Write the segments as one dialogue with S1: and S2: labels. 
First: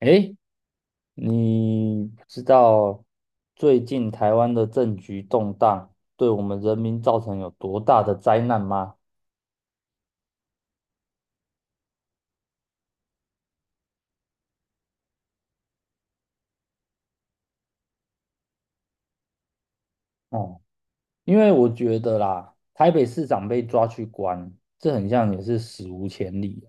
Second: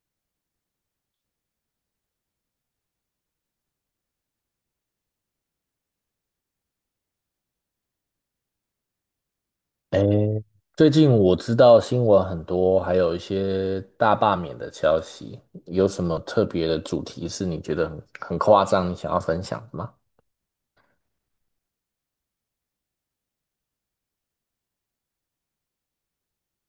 S1: 诶，你知道最近台湾的政局动荡对我们人民造成有多大的灾难吗？
S2: 诶，最近我知道新闻很多，还有一些大罢免的消息，有什么特别的主题是你觉得很夸张，你想要分享的吗？
S1: 哦，因为我觉得啦，台北市长被抓去关，这很像也是史无前例的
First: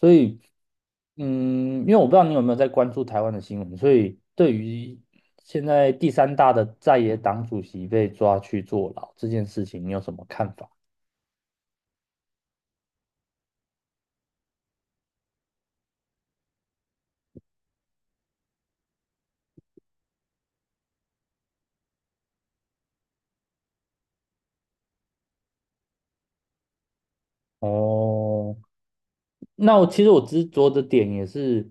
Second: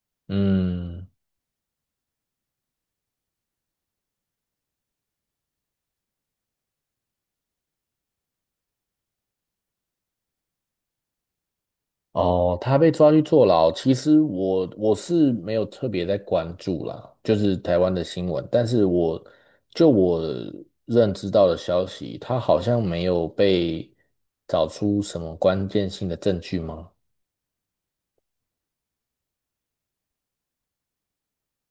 S1: 所以，
S2: 嗯，
S1: 因为我不知道你有没有在关注台湾的新闻，所以对于现在第三大的在野党主席被抓去坐牢这件事情，你有什么看法？
S2: 哦，他被抓去坐牢，其实我是没有特别在关注啦，就是台湾的新闻，但是我认知到的消息，他好像没有被找出什么关键性的证据吗？
S1: 哦。那其实我执着的点也是，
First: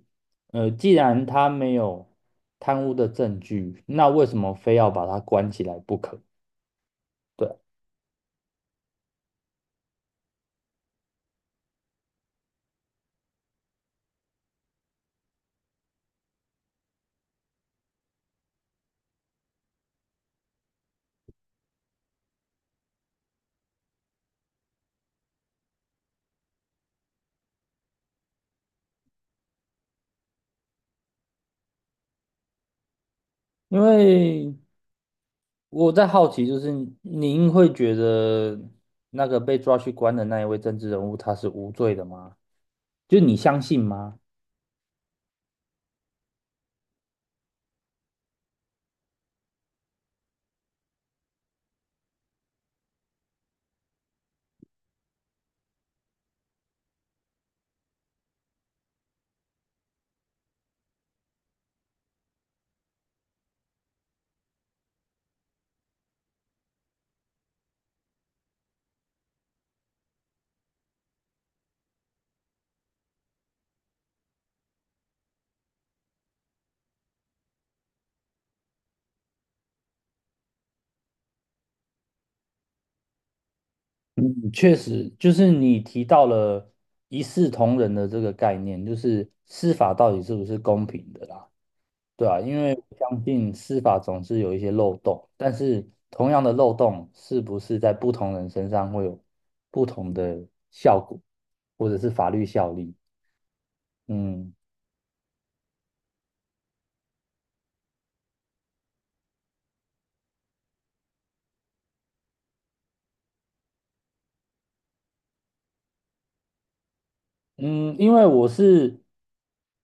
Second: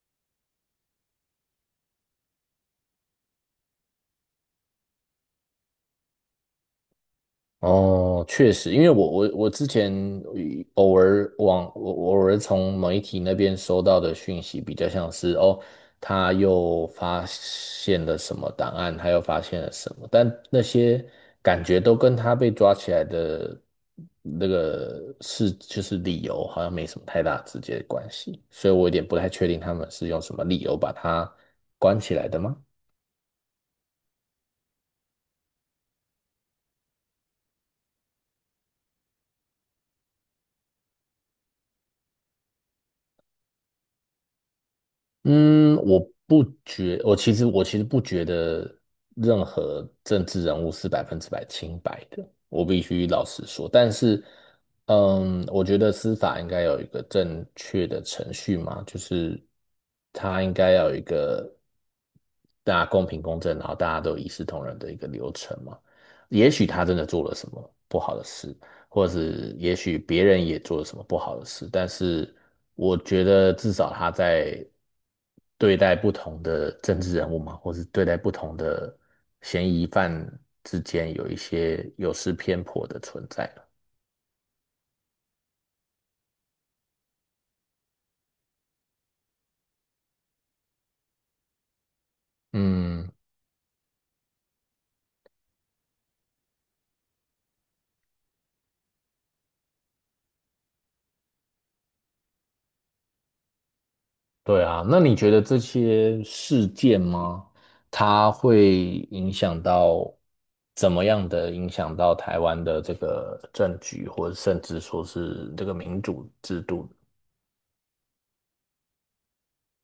S1: 既然他没有贪污的证据，那为什么非要把他关起来不可？对啊，
S2: 哦，确实，因为我之前偶尔往我我偶尔从媒体那边收到的讯息，比较像是哦，他又发现了什么档案，他又发现了什么，但那些感觉都跟他被抓起来的理由，好像没什么太大直接的关系，所以我有点不太确定他们是用什么理由把他关起来的吗？
S1: 因为我在好奇，就是您会觉得那个被抓去关的那一位政治人物他是无罪的吗？就你相信吗？
S2: 嗯，我不觉，我其实不觉得任何政治人物是百分之百清白的，我必须老实说。但是，嗯，我觉得司法应该有一个正确的程序嘛，就是它应该要有一个大家公平公正，然后大家都一视同仁的一个流程嘛。也许他真的做了什么不好的事，或是也许别人也做了什么不好的事，但是我觉得至少他在对待不同的政治人物嘛，或是对待不同的嫌疑犯之间有一些有失偏颇的存在了。
S1: 嗯，确实，就是你提到了一视同仁的这个概念，就是司法到底是不是公平的啦？对啊，因为我
S2: 嗯，
S1: 相信司法总是有一些漏洞，但是同样的漏洞是不是在不同人身上会有不同的效果，或者是法律效力？嗯。
S2: 对啊，那你觉得这些事件吗？它会影响到怎么样的影响到台湾的这个政局，或者甚至说是这个民主制度？
S1: 嗯，因为我是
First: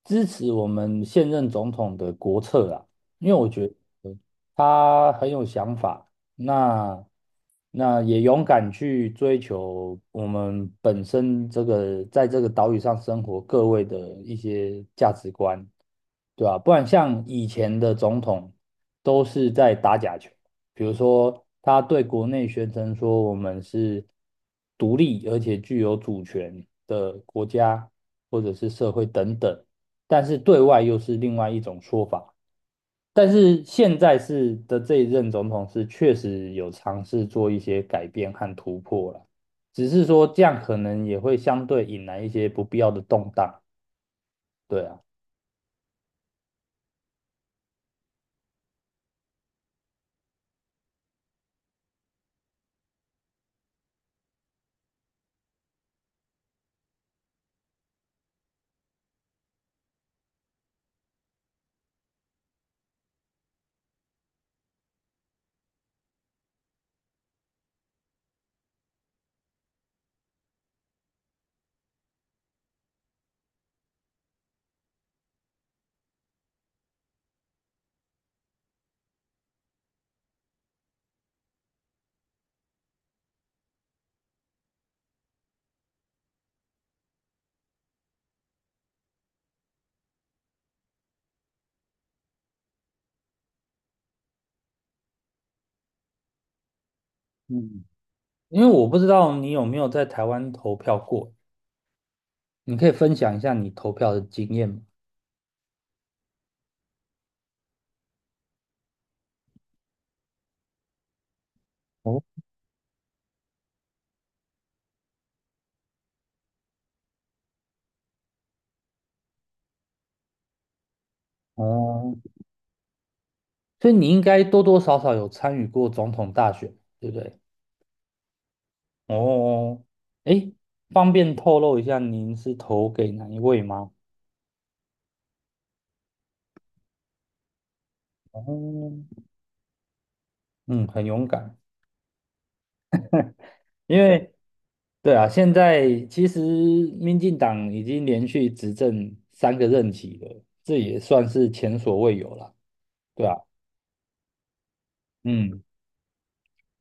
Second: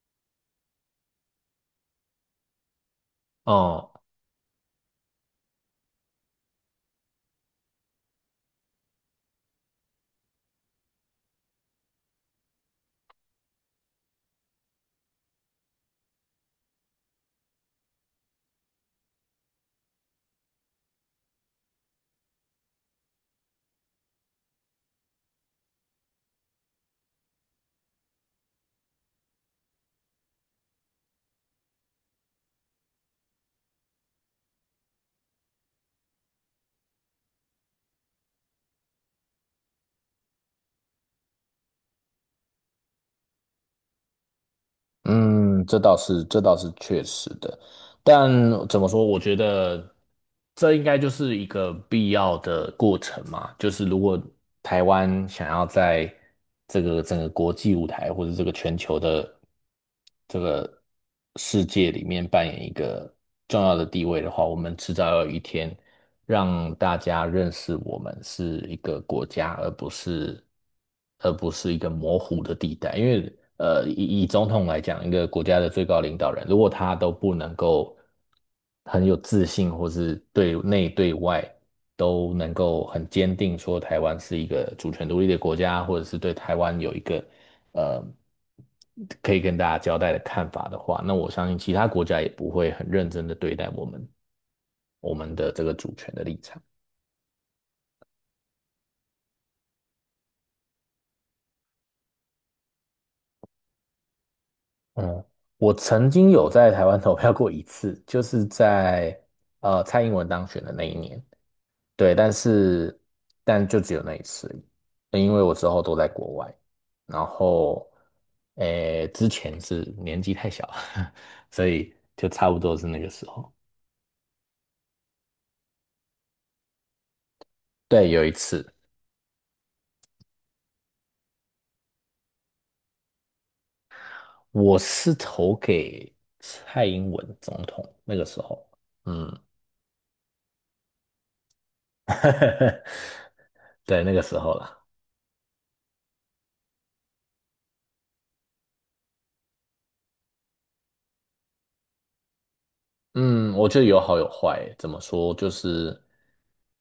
S1: 支持我们现任总统的国策啦，因为我觉得
S2: 哦。
S1: 他很有想法，那那也勇敢去追求我们本身这个在这个岛屿上生活各位的一些价值观，对吧？不然像以前的总统都是在打假球。比如说，他对国内宣称说我们是独立而且具有主权的国家或者是社会等等，但是对外又是另外一种说法。但是现在是的这一任总统是确实有尝试做一些改变和突破了，只是说这样可能也会相对引来一些不必要的动荡。对啊，
S2: 嗯，这倒是，这倒是确实的。但怎么说？我觉得这应该就是一个必要的过程嘛。就是如果台湾想要在这个整个国际舞台或者这个全球的这个世界里面扮演一个重要的地位的话，我们迟早有一天让大家认识我们是一个国家，而不是一个模糊的地带。因为以总统来讲，一个国家的最高领导人，如果他都不能够很有自信，或是对内对外。都能够很坚定说台湾是一个主权独立的国家，或者是对台湾有一个呃可以跟大家交代的看法的话，那我相信其他国家也不会很认真的对待我们的这个主权的立场。
S1: 嗯，因为我不知道你有没有在台湾投票过，你可以分享一下你投票的经验吗？
S2: 嗯，我曾经有在台湾投票过一次，就是在蔡英文当选的那一年，对，
S1: 哦。
S2: 但是但就只有那一次而已，因为我之后都在国外，然后诶之前是年纪太小，所以
S1: 哦，
S2: 就差不多是那个时候。
S1: 所以你应该多多少少有参与过总统大选，对不对？
S2: 对，有一次，
S1: 哦，诶，方便透露一下您是投给哪一位吗？
S2: 我是投给蔡英文总统那个时
S1: 哦，
S2: 候，嗯，
S1: 嗯，很勇敢，因
S2: 对，那个
S1: 为
S2: 时候了。
S1: 对啊，现在其实民进党已经连续执政3个任期了，这也算是前所未有了，对啊，
S2: 嗯，我觉得有好有坏欸。怎么说？就
S1: 嗯
S2: 是，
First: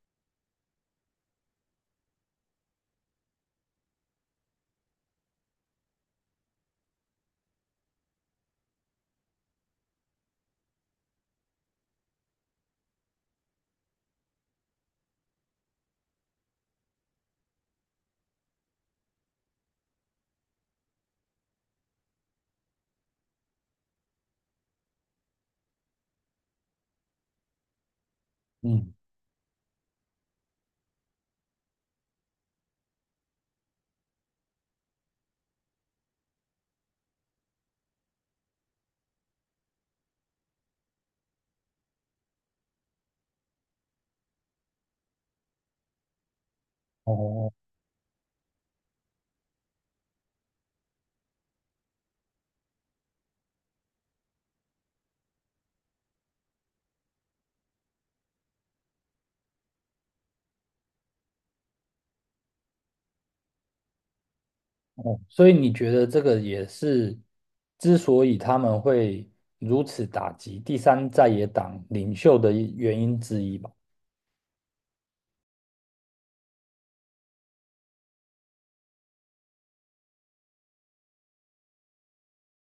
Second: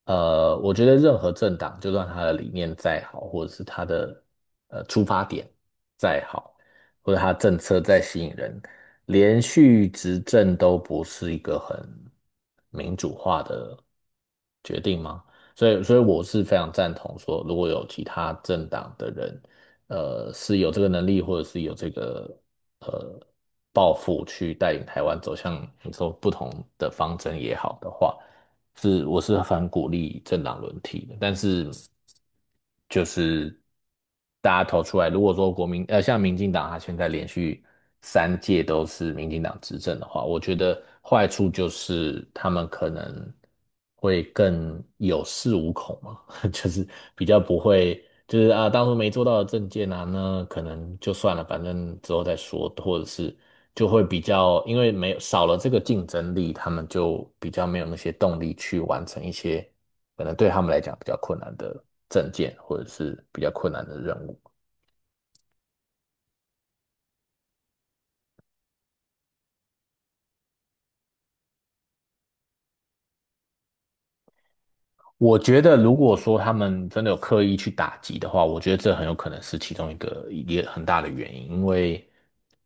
S2: 呃，我觉得任何政党，就算他的理念再好，或者是他的出发点再好，或者他政策再吸引人，连续执政都不是一个很民主化的决定吗？所以我是非常赞同说，如果有其他政党的人是有这个能力，或者是有这个呃抱负去带领台湾走向你说不同的方针也好的话，
S1: 嗯，
S2: 是我是很鼓励政党轮替的，但是就是大家投出来，如果说国民像民进党，啊，现在连续三届都是民进党执政的话，我觉得坏处就是他们可能会更有恃无恐嘛。就是比较
S1: 哦。
S2: 不会，就是啊，当初没做到的证件啊，那可能就算了，反正之后再说，或者是就会比较，因为没有少了这个竞争力，他们就比较没有那些动力去完成一些可能对他们来讲比较困难的证件，或者是比较困难的任务。
S1: 所以你觉得这个也是之所以他们会如此打击第三在野党领袖的一原因之一吧？
S2: 我觉得，如果说他们真的有刻意去打击的话，我觉得这很有可能是其中一个也很大的原因，因为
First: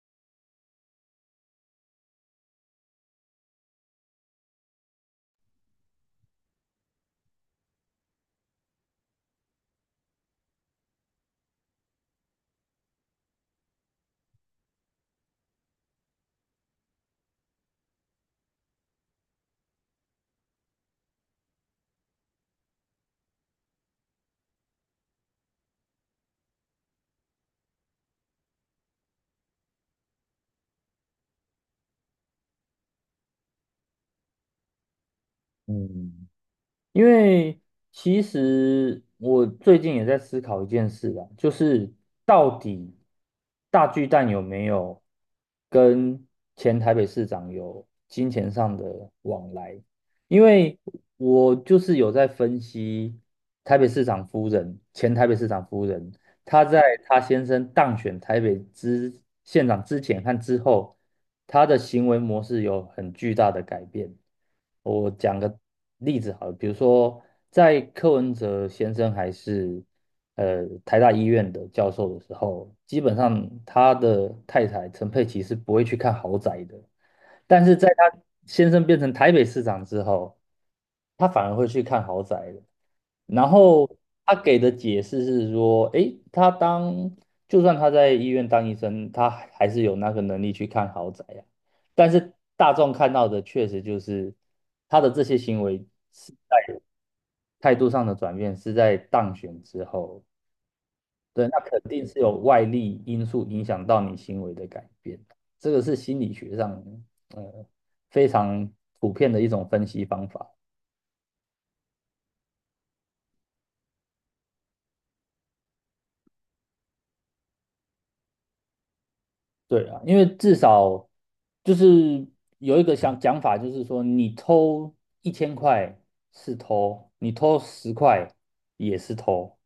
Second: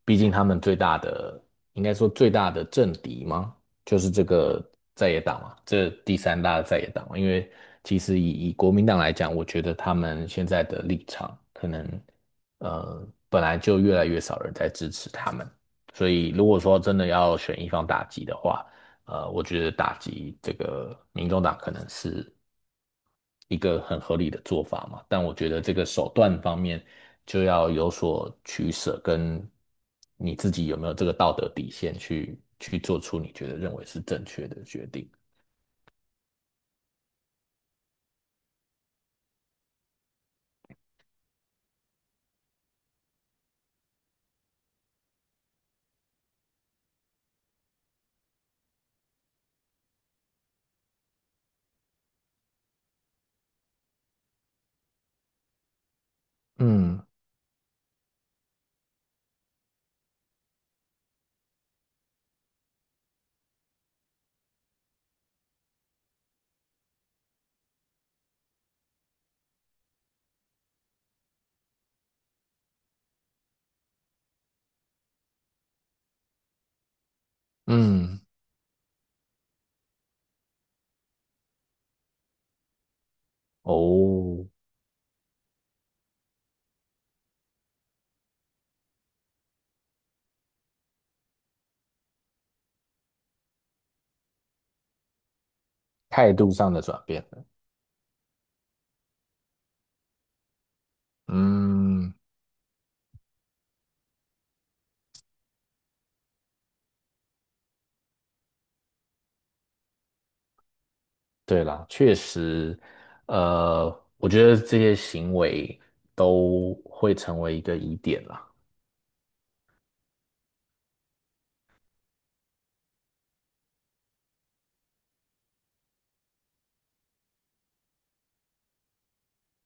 S2: 毕竟他们最大的，应该说最大的政敌嘛，就是这个在野党嘛，这第三大的在野党嘛。因为其实以国民党来讲，我觉得他们现在的立场可能，呃，本来就越来越少人在支持他们，所以如果说真的要选一方打击的话，呃，我觉得打击这个民众党可能是一个很合理的做法嘛。但我觉得这个手段方面就要有所取舍，跟你自己有没有这个道德底线去做出你觉得认为是正确的决定。
S1: 嗯因为其实我最近也在思考一件事啦，就是到底大巨蛋有没有跟前台北市长有金钱上的往来？因为我就是有在分析台北市长夫人、前台北市长夫人他在
S2: 嗯
S1: 他先生当选台北之县长之前和之后，他的行为模式有很巨大的改变。我讲个例子好了，比如说在柯文哲先生还是台大医院的教授的时候，基本上他的太太陈佩琪是不会去看豪宅的。但是在他
S2: 嗯，
S1: 先生变成台北市长之后，他反而会去看豪宅了。然后他
S2: 哦，
S1: 给的解释是说，诶，就算他在医院当医生，他还是有那个能力去看豪宅呀。但是大众看到的确实就是他的这些行为是
S2: 态度上的转变了。
S1: 态度上的转变，是在当选之后。对，那肯定
S2: 嗯，
S1: 是有外力因素影响到你行为的改变，这个是心理学上呃非常普遍的一种分析方法。
S2: 对啦，确实，呃，我觉得这些行为都会成为一个疑点啦。
S1: 对啊，因为至少就是有一个想讲法，就是说你偷1000块是偷，你偷10块也是偷，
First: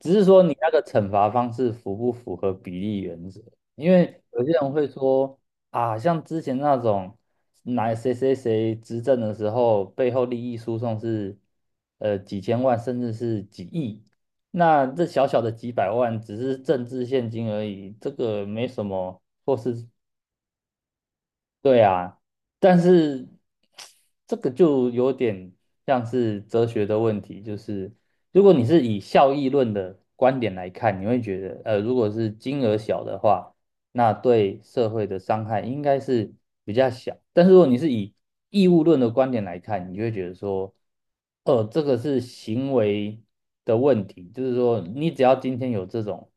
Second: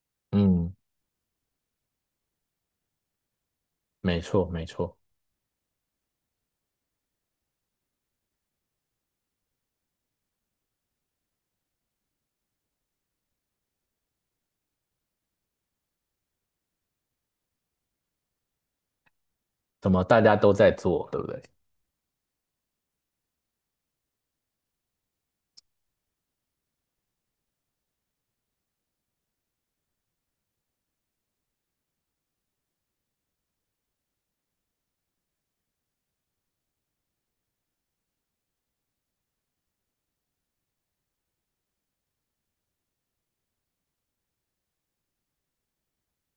S1: 只是说你那
S2: 嗯，
S1: 个惩罚方式符不符合比例原则？因
S2: 没
S1: 为有
S2: 错
S1: 些
S2: 没
S1: 人会
S2: 错，
S1: 说啊，像之前那种哪谁谁谁执政的时候，背后利益输送是几千万甚至是几亿，那这小小的几百万只是政治现金而已，这个没什么
S2: 怎么大家都在做，对不对？
S1: 对啊，但是这个就有点像是哲学的问题，就是如果你是以效益论的观点来看，你会觉得，如果是金额小的话，那对社会的伤害应该是比较小。但是如果你是以义务论的观点来看，你就会觉得说，这个是行为的问题，就是说，你只要今天有这种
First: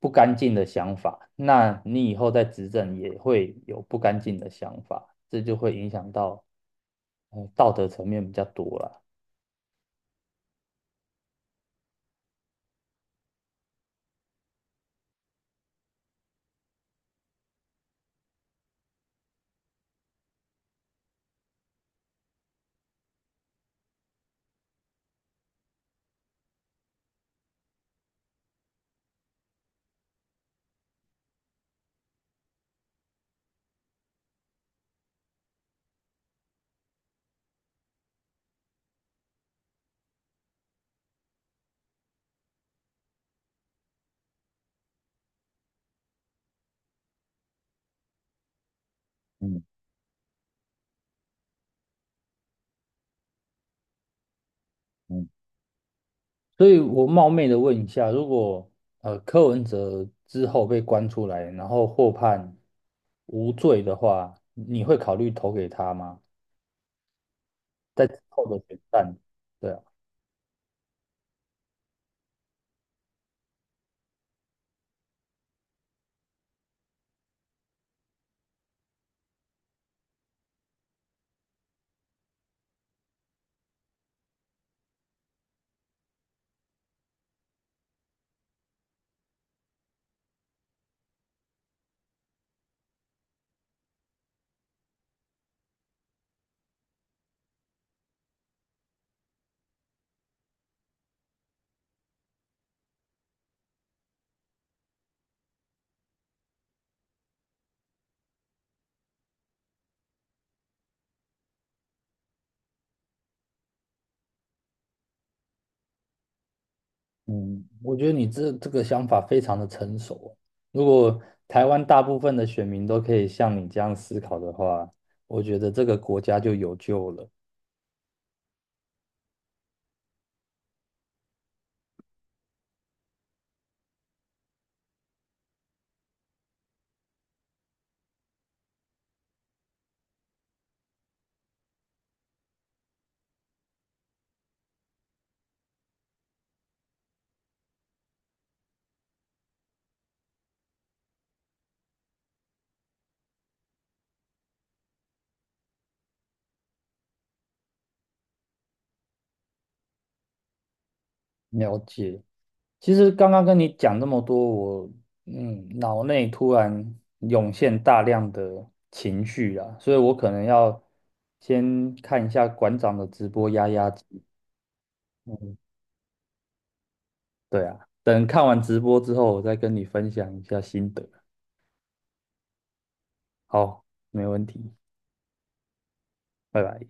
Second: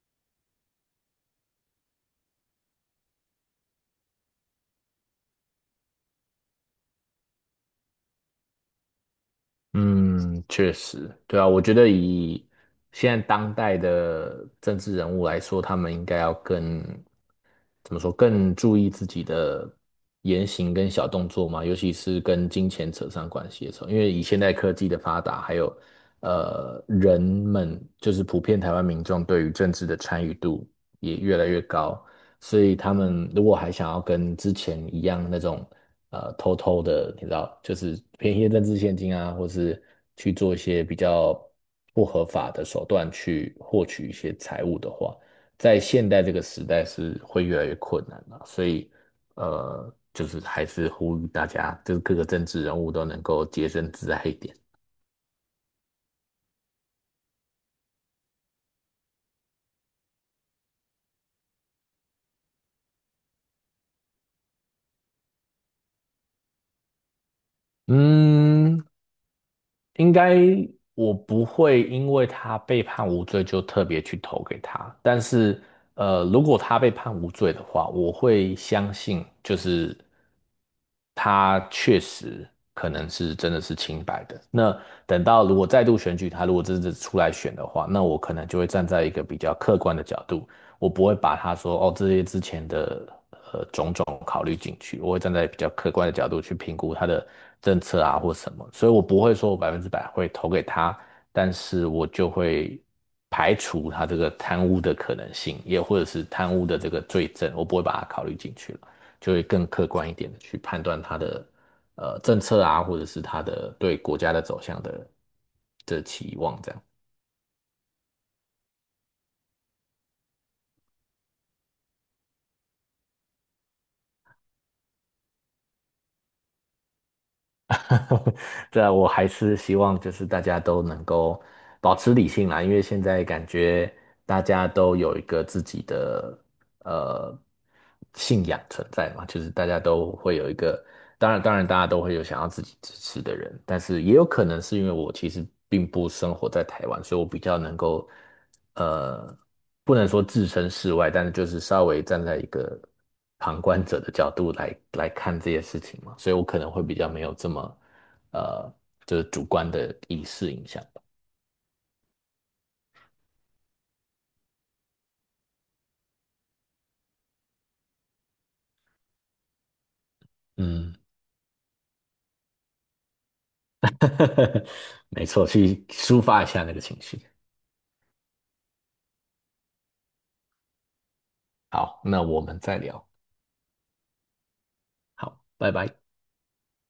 S1: 不干净的想法，那你以后在执政也会有不干净的想法，这就会影响到，道德层面比较多了。
S2: 嗯，确实，对啊，我觉得以现在当代的政治人物来说，他们应该要更，怎么说，更注意自己的言行跟小动作嘛，尤其是跟金钱扯上关系的时候，因为以现代科技的发达，还有人们就是普遍台湾民众对于政治的参与度也越来越高，所以他们如果还想要跟之前一样那种偷偷的，你知道，就是便宜的政治现金啊，或是去做一些比较不合法的手段去获取一些财物的话，在现代这个时代是会越来越困难的啊。所以
S1: 嗯
S2: 就是还是呼吁大家，就是各个政治人物都能够洁身自爱一点。
S1: 嗯。所以我冒昧的问一下，如果柯文哲之后被关出来，然后获判无罪的话，你会考虑投给他吗？在之后的选
S2: 嗯，
S1: 战，对啊，
S2: 应该我不会因为他被判无罪就特别去投给他，但是如果他被判无罪的话，我会相信就是他确实可能是真的是清白的。那等到如果再度选举他，如果真的出来选的话，那我可能就会站在一个比较客观的角度，我不会把他说哦这些之前的。考虑进去，我会站在比较客观的角度去评估他的政策啊或什么，所以我不会说我百分之百会投给他，但是我就会排除他这个贪污的可能性，也或者是贪污的这个罪证，我不会把它考虑进去了，就会更客观一点的去判断他的政策啊，或者是他的对国家的走向的期望这样。
S1: 嗯，我觉得你这个想法非常的成熟哦。如果台湾大部分的选民都可以像你这样思考的话，我觉得这个国家就有救了。
S2: 对啊，我还是希望就是大家都能够保持理性啦，因为现在感觉大家都有一个自己的呃信仰存在嘛，就是大家都会有一个，当然大家都会有想要自己支持的人，但是也有可能是因为我其实并不生活在台湾，所以我比较能够呃不能说置身事外，但是就是稍微站在一个。旁观者的角度来看这些事情嘛，所以我可能会比较没有这么呃，就是主观的意识影响吧。
S1: 了解。其实刚刚跟你讲这么多，我脑内突然涌现大量的情绪啦，所以我可能要
S2: 嗯，
S1: 先看一下馆长的直播压压惊。
S2: 没错，
S1: 嗯，
S2: 去抒发一下那个情绪。
S1: 对啊，等看完直播之后，我再跟你分享一下心得。
S2: 好，那我们再聊。
S1: 好，没问题，
S2: 好，拜拜。
S1: 拜拜。